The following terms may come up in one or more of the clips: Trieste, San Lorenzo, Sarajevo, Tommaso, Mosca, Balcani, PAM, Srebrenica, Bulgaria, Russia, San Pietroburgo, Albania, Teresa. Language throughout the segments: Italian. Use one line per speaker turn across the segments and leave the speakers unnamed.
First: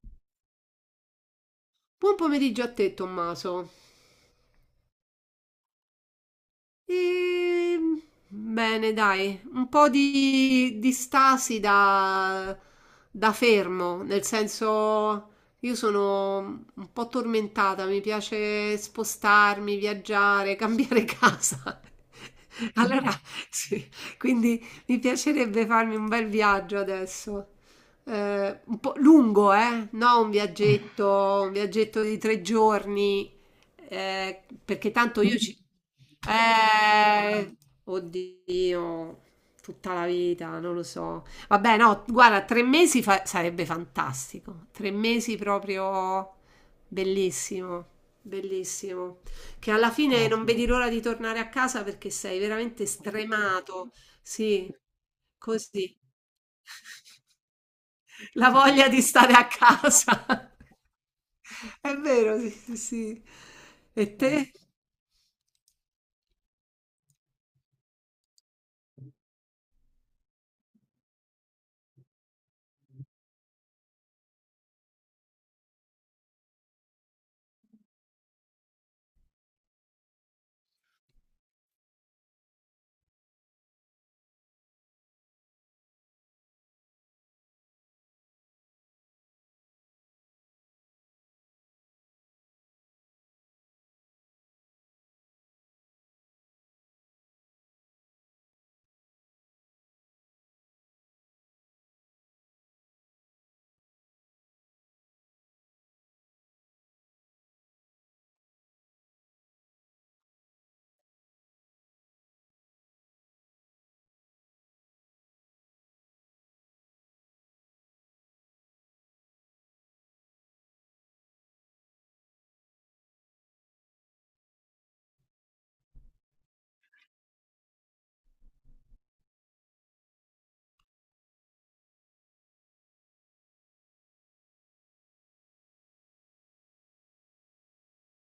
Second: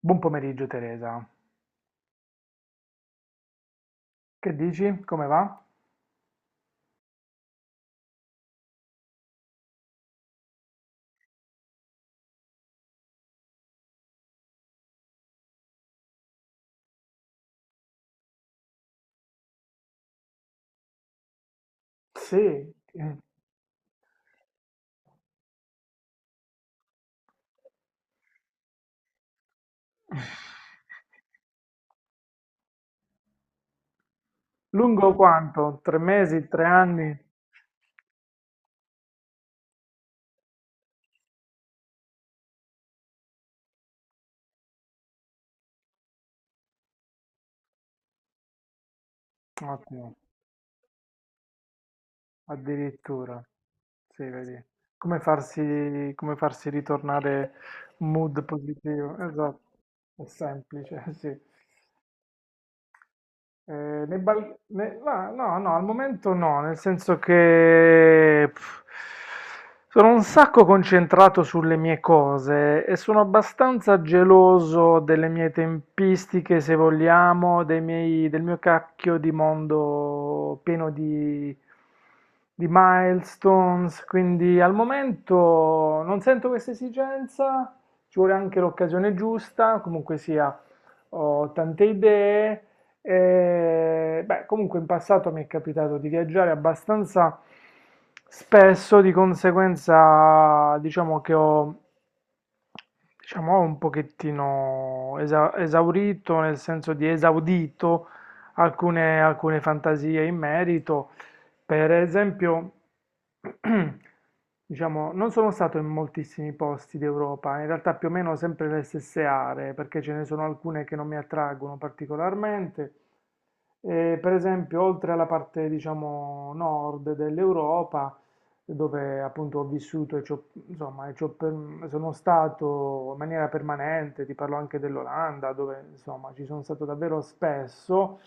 Buon pomeriggio, Teresa,
Buon pomeriggio a te, Tommaso.
che dici? Come va?
Ehm, Bene, dai, un po' di stasi da fermo, nel senso io sono un po' tormentata, mi piace spostarmi, viaggiare, cambiare casa.
Sì,
Allora, sì, quindi mi piacerebbe farmi un bel viaggio adesso. Un po' lungo, eh? No, un viaggetto di 3 giorni, perché
lungo
tanto io ci
quanto? Tre mesi, tre anni?
eh, oddio, tutta la vita, non lo so. Vabbè, no, guarda, 3 mesi sarebbe fantastico. Tre mesi proprio bellissimo, bellissimo. Che alla
Ottimo,
fine non vedi l'ora di tornare a casa perché sei veramente
addirittura.
stremato.
Sì, vedi.
Sì, così.
Come farsi ritornare mood
La voglia di
positivo?
stare a
Esatto, è
casa.
semplice, sì.
È vero, sì, sì. Sì.
Eh,
E
nei
te?
bal- ne- ma no, no, al momento no, nel senso che sono un sacco concentrato sulle mie cose e sono abbastanza geloso delle mie tempistiche, se vogliamo, del mio cacchio di mondo pieno di milestones, quindi al momento non sento questa esigenza, ci vuole anche l'occasione giusta, comunque sia, ho tante idee. E, beh, comunque in passato mi è capitato di viaggiare abbastanza spesso, di conseguenza diciamo che ho, diciamo, ho un pochettino esaurito, nel senso di esaudito alcune fantasie in merito. Per esempio, diciamo, non sono stato in moltissimi posti d'Europa, in realtà più o meno sempre le stesse aree, perché ce ne sono alcune che non mi attraggono particolarmente. E, per esempio, oltre alla parte, diciamo, nord dell'Europa, dove appunto ho vissuto e insomma, e sono stato in maniera permanente, ti parlo anche dell'Olanda, dove insomma ci sono stato davvero spesso.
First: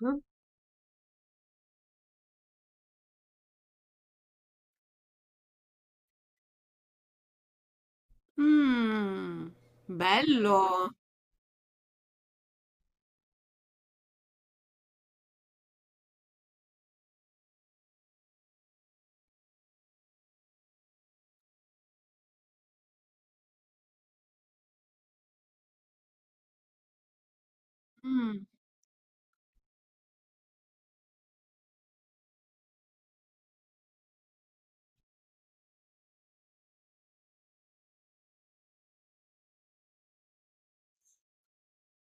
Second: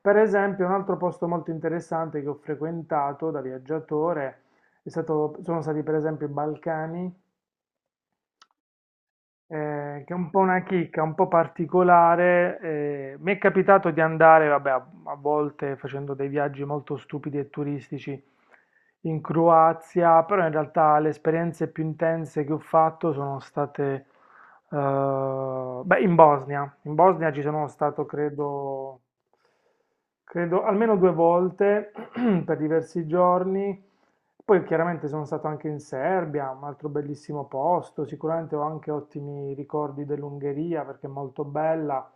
Per esempio, un altro posto molto interessante che ho frequentato da viaggiatore sono stati per esempio i Balcani,
Mm,
che è un po' una
bello.
chicca, un po' particolare. Mi è capitato di andare, vabbè, a volte facendo dei viaggi molto stupidi e turistici in Croazia, però in realtà le esperienze più intense che ho fatto sono state, beh, in Bosnia. In Bosnia ci sono stato,
Mm,
credo almeno due volte per diversi giorni. Poi chiaramente sono stato anche in Serbia, un altro bellissimo posto, sicuramente ho anche ottimi ricordi dell'Ungheria perché è molto bella,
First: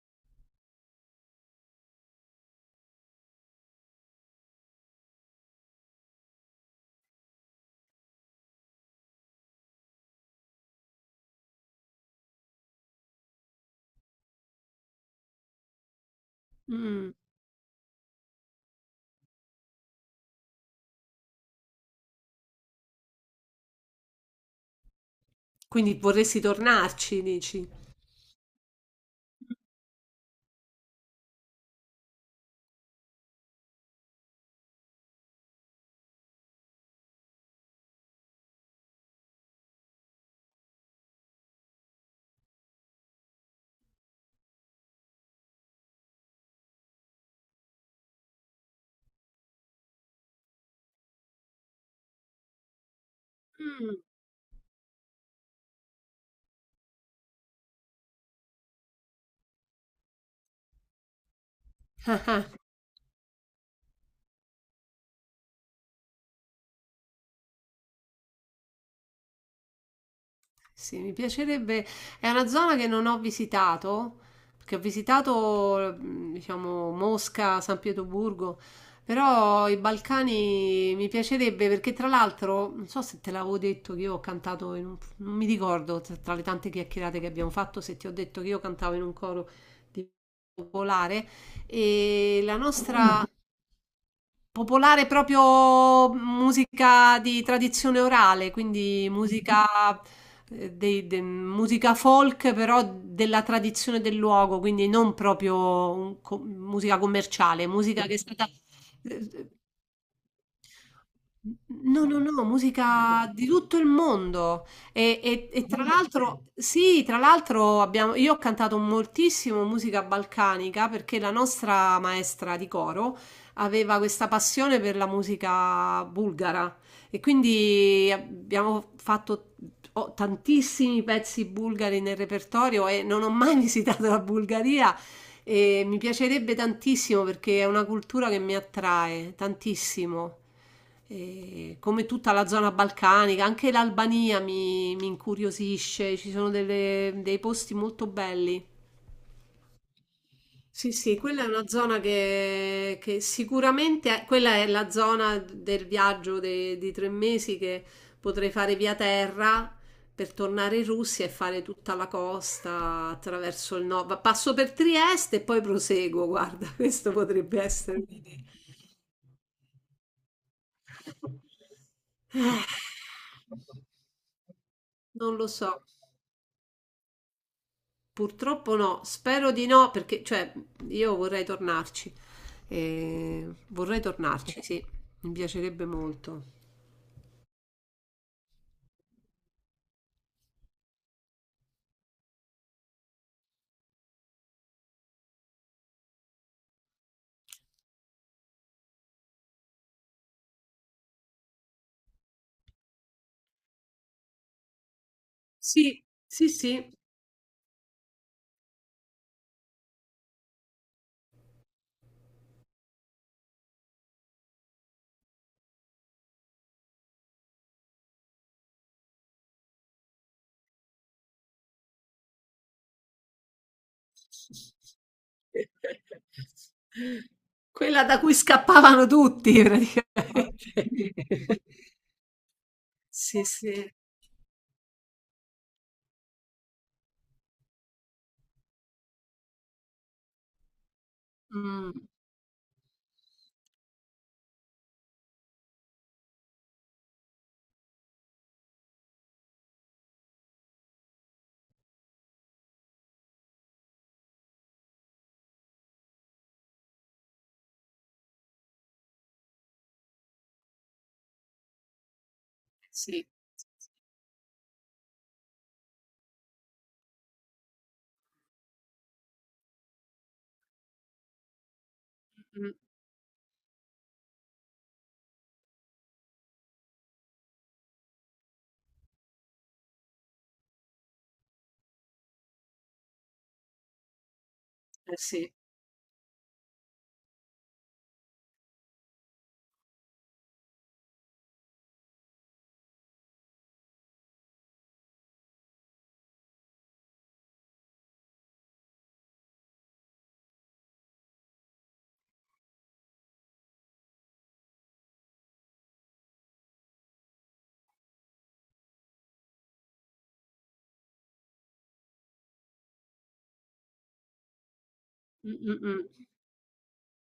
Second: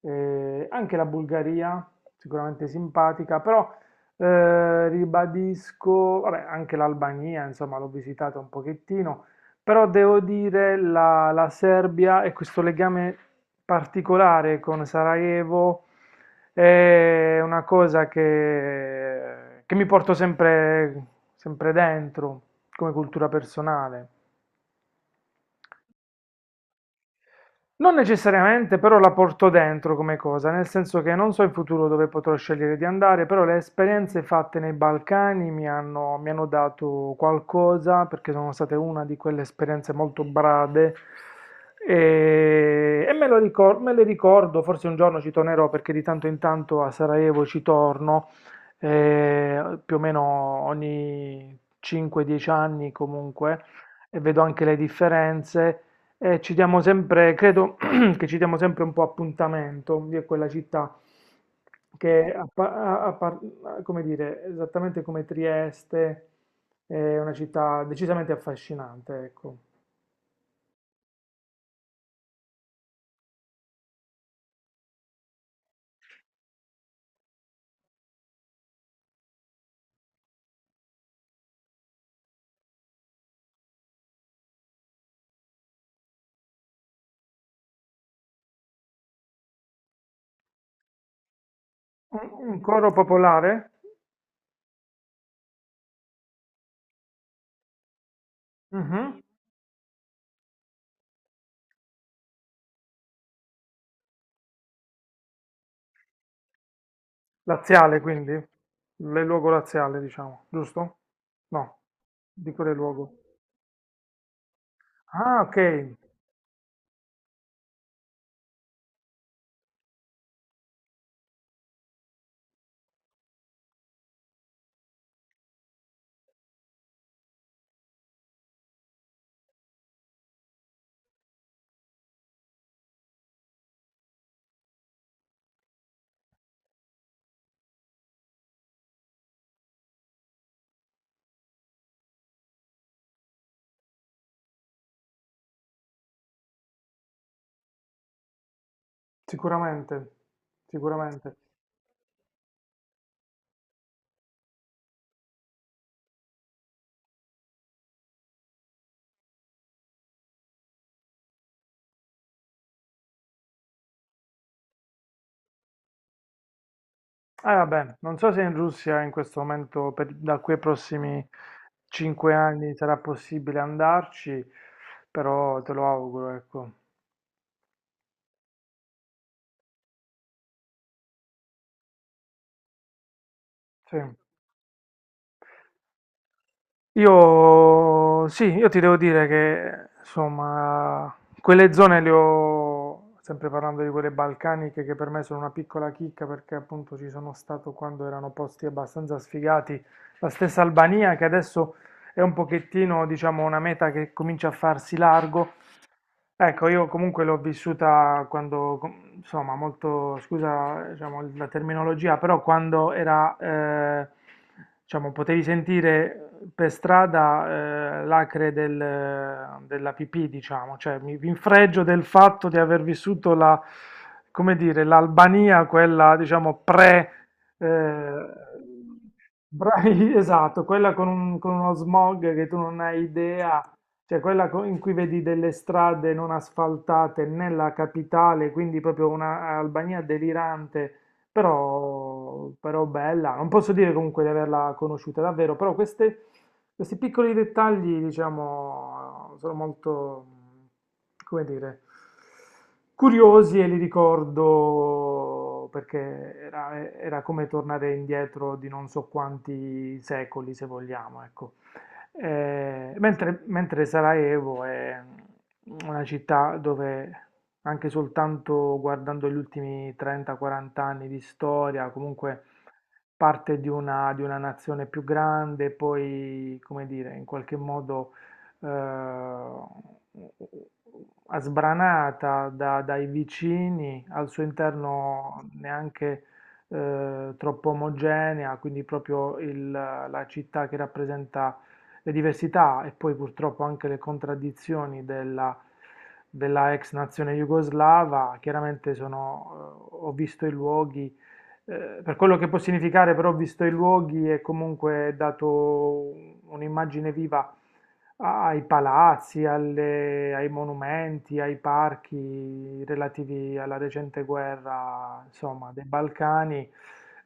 anche la Bulgaria, sicuramente simpatica, però ribadisco, vabbè, anche l'Albania, insomma, l'ho visitata un pochettino, però devo dire la Serbia e questo legame particolare con Sarajevo
mm.
è una cosa che mi porto sempre, sempre dentro come cultura personale.
Quindi vorresti tornarci, dici?
Non necessariamente però la porto dentro come cosa, nel senso che non so in futuro dove potrò scegliere di andare, però le esperienze fatte nei Balcani mi hanno dato qualcosa, perché sono state una di quelle esperienze molto brade e me le ricordo, forse un giorno ci tornerò perché di tanto in tanto a Sarajevo ci torno, più o meno ogni 5-10 anni comunque,
Mm,
e vedo anche le differenze. Ci diamo sempre, credo, che ci diamo sempre un po' appuntamento di quella città che, a pa- a- a par- a- come dire, esattamente come Trieste, è una città decisamente affascinante, ecco.
sì, mi piacerebbe. È una zona che non ho visitato, perché ho visitato, diciamo, Mosca, San Pietroburgo, però i Balcani mi piacerebbe perché tra l'altro, non so se te l'avevo detto che io ho cantato in un... non mi ricordo tra le tante chiacchierate che abbiamo fatto se ti ho detto che io cantavo in un coro di popolare e
Un,
la
un coro
nostra...
popolare?
Popolare proprio musica di tradizione orale, quindi
Mhm.
musica, musica folk, però della tradizione del luogo, quindi non proprio musica commerciale,
Laziale,
musica che è
quindi?
stata
Le luogo
eh,
laziale, diciamo, giusto? No,
no, no, no,
dico le luogo.
musica di tutto il mondo. E,
Ah,
e-
ok,
e tra l'altro, sì, tra l'altro abbiamo, io ho cantato moltissimo musica balcanica perché la nostra maestra di coro aveva questa passione per la musica bulgara e quindi abbiamo fatto ho tantissimi pezzi bulgari nel repertorio e non ho mai visitato la Bulgaria, e mi piacerebbe tantissimo perché è una cultura che mi attrae tantissimo. E come tutta la zona balcanica, anche l'Albania mi incuriosisce, ci sono dei posti molto belli.
sicuramente,
Sì, sì,
sicuramente.
quella è una zona che sicuramente quella è la zona del viaggio di 3 mesi che potrei fare via terra per tornare in Russia e fare tutta la costa attraverso il nord. Passo per Trieste e poi proseguo, guarda, questo
Eh,
potrebbe
vabbè,
essere.
non so se in Russia in questo momento, da qui ai prossimi cinque
Eh,
anni, sarà possibile andarci,
Non lo
però
so.
te lo auguro, ecco.
Purtroppo no, spero di no perché cioè, io vorrei tornarci.
Sì.
Vorrei tornarci, sì, mi piacerebbe molto.
Io, sì, io ti devo dire che, insomma, quelle zone le ho, sempre parlando di quelle balcaniche, che per me sono una piccola chicca, perché appunto ci sono stato quando erano posti abbastanza sfigati, la stessa Albania, che adesso è un pochettino, diciamo, una meta che comincia a farsi largo.
Sì, sì,
Ecco,
sì.
io comunque l'ho vissuta quando, insomma, molto, scusa, diciamo, la terminologia, però quando era, diciamo, potevi sentire per strada l'acre della pipì, diciamo, cioè mi infreggio del fatto di aver vissuto la, come dire, l'Albania, quella, diciamo, pre...
Quella da
eh,
cui scappavano tutti
esatto, quella con con
praticamente.
uno smog che tu non hai
Sì,
idea,
sì.
cioè quella in cui vedi delle strade non asfaltate nella capitale, quindi proprio una Albania delirante,
Mm,
però, bella. Non posso dire comunque di averla conosciuta davvero, però questi piccoli dettagli, diciamo, sono molto, come dire, curiosi e li ricordo perché era come tornare indietro di non so quanti secoli, se vogliamo, ecco. Eh,
sì.
mentre, mentre Sarajevo è una città dove anche soltanto guardando gli ultimi 30-40 anni di storia, comunque
Mm,
parte di una, nazione più grande, poi, come dire, in qualche modo eh, sbranata dai vicini, al suo
eh
interno
sì.
neanche troppo omogenea, quindi proprio la città che rappresenta le diversità e poi purtroppo anche le contraddizioni della, ex nazione jugoslava, chiaramente sono, ho visto i luoghi per quello che può significare, però, visto i luoghi, è comunque dato un'immagine viva ai palazzi, ai monumenti, ai parchi relativi alla recente guerra,
Mm,
insomma,
mm,
dei
mm.
Balcani,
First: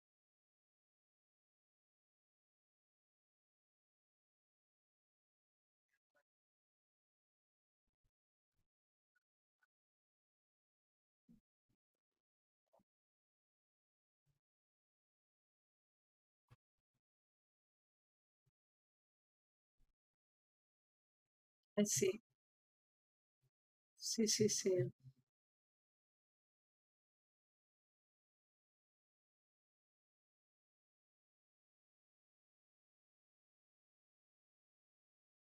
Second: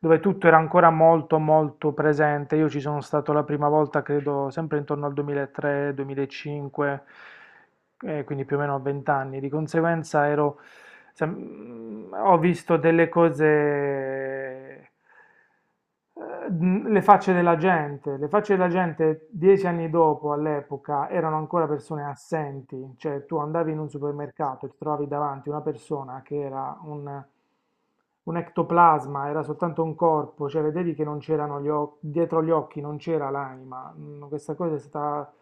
dove tutto era ancora molto, molto presente. Io ci sono stato la prima volta, credo, sempre intorno al 2003-2005, quindi più o meno a 20 anni. Di conseguenza ero, ho visto delle cose, le facce della gente. Le facce della gente dieci anni dopo, all'epoca, erano ancora
Eh
persone
sì.
assenti. Cioè, tu andavi in un
Sì, sì,
supermercato e
sì.
ti trovavi davanti una persona che era un... Un ectoplasma era soltanto un corpo, cioè vedevi che non c'erano gli occhi, dietro gli occhi non c'era l'anima. Questa cosa è stata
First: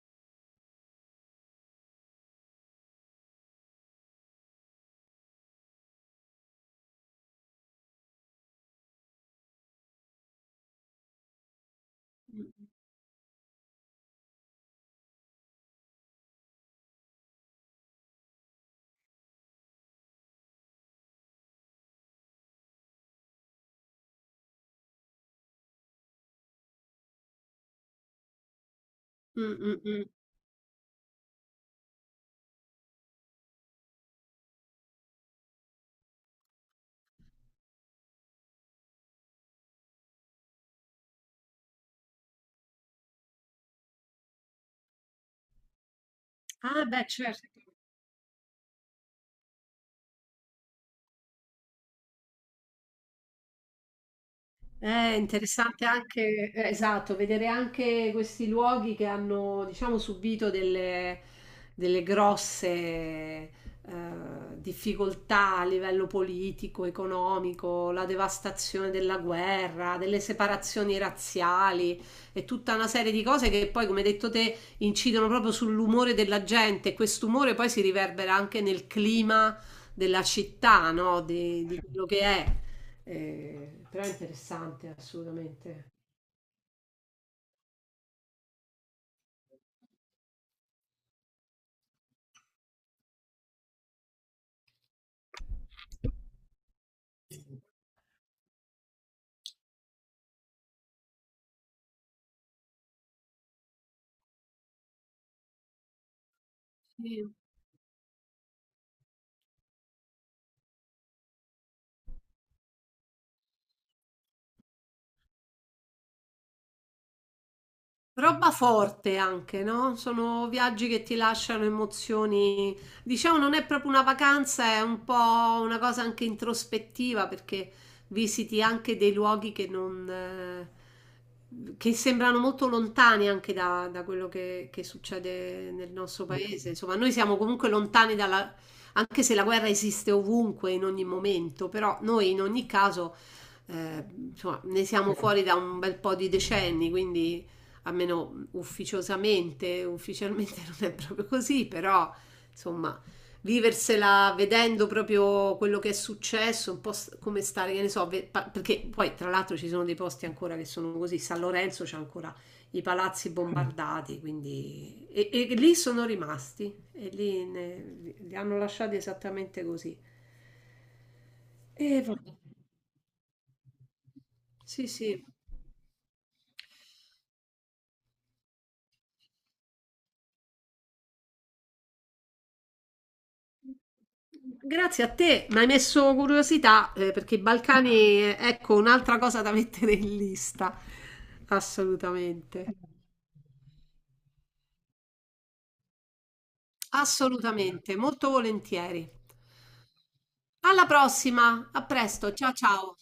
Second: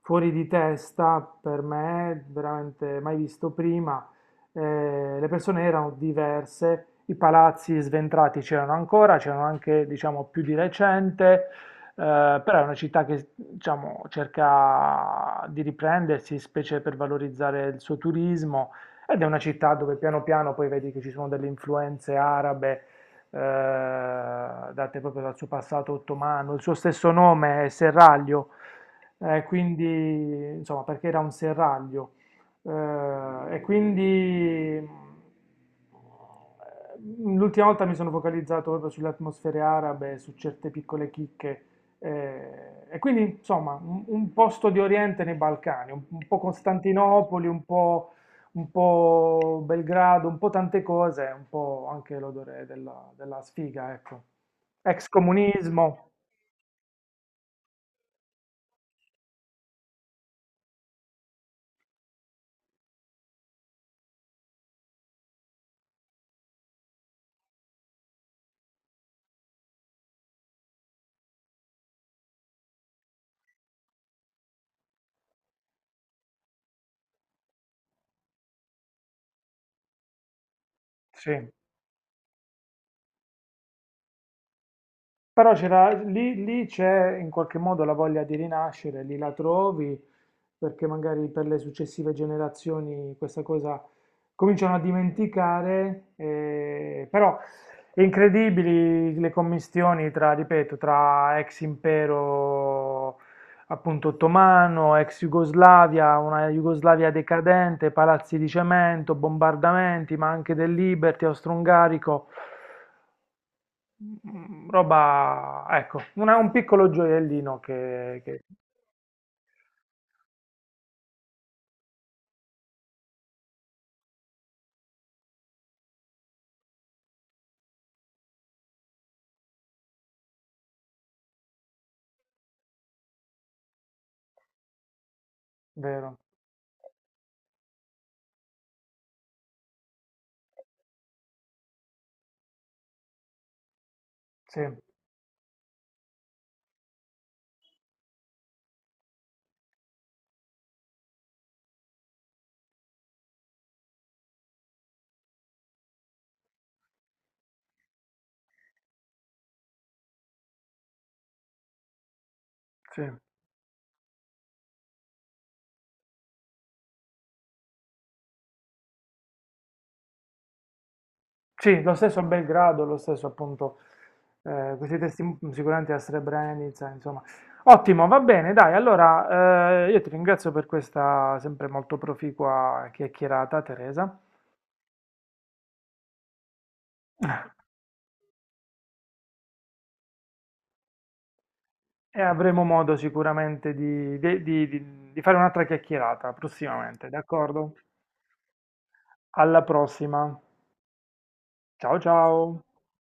fuori di testa per me, veramente mai visto prima. Le persone erano diverse, i palazzi sventrati c'erano ancora, c'erano anche, diciamo, più di recente, però è una città che, diciamo, cerca di riprendersi, specie per valorizzare il suo turismo, ed è una città dove piano piano poi vedi che ci sono delle influenze arabe, date proprio dal suo passato ottomano, il suo stesso nome è Serraglio,
Mm, mm, mm.
quindi insomma perché era un serraglio. Eh, e quindi l'ultima volta mi sono focalizzato proprio sulle atmosfere arabe, su certe piccole chicche, e quindi insomma un posto di Oriente nei Balcani, un po'
Ah, beh,
Costantinopoli,
certo.
un po' Belgrado, un po' tante cose, un po' anche l'odore della, sfiga, ecco. Ex
È interessante
comunismo,
anche, esatto, vedere anche questi luoghi che hanno, diciamo, subito delle, grosse difficoltà a livello politico, economico, la devastazione della guerra, delle separazioni razziali e tutta una serie di cose che poi, come hai detto te, incidono proprio sull'umore della gente e quest'umore poi si riverbera anche nel clima della città, no?
sì.
Di quello che è. Però è interessante
Però
assolutamente.
lì c'è in qualche modo la voglia di rinascere, lì la trovi, perché magari per le successive generazioni questa cosa cominciano a dimenticare, però è incredibili le commistioni tra, ripeto, tra ex impero appunto ottomano, ex Jugoslavia, una Jugoslavia
Sì.
decadente, palazzi di cemento, bombardamenti, ma anche del Liberty austro-ungarico. Roba, ecco, un piccolo gioiellino che,
Roba forte anche, no? Sono viaggi che ti lasciano emozioni. Diciamo, non è proprio una vacanza, è un po' una cosa anche introspettiva perché visiti anche dei luoghi che non, che sembrano molto lontani anche da quello che succede nel
vero,
nostro paese. Insomma, noi siamo comunque lontani dalla, anche se la guerra esiste ovunque, in ogni momento, però noi in ogni caso, eh, insomma,
sì,
ne siamo fuori da un bel po' di decenni, quindi almeno ufficiosamente, ufficialmente non è proprio così, però insomma, viversela vedendo proprio quello che è successo, un po' come stare, che ne so, perché poi tra l'altro ci sono dei posti ancora che sono così, San Lorenzo c'è ancora i
sì,
palazzi bombardati, quindi e lì sono rimasti e lì li hanno lasciati esattamente così.
sì, lo
E
stesso a
vabbè,
Belgrado, lo stesso appunto,
sì,
questi
sì.
testi sicuramente a Srebrenica, insomma. Ottimo, va bene, dai, allora io ti ringrazio per questa sempre molto proficua chiacchierata, Teresa,
Grazie a te, mi hai messo curiosità perché i Balcani, ecco, un'altra cosa da mettere in lista.
e avremo
Assolutamente,
modo sicuramente di fare un'altra chiacchierata prossimamente, d'accordo?
assolutamente, molto volentieri.
Alla prossima,
Alla prossima, a
ciao
presto, ciao
ciao!
ciao.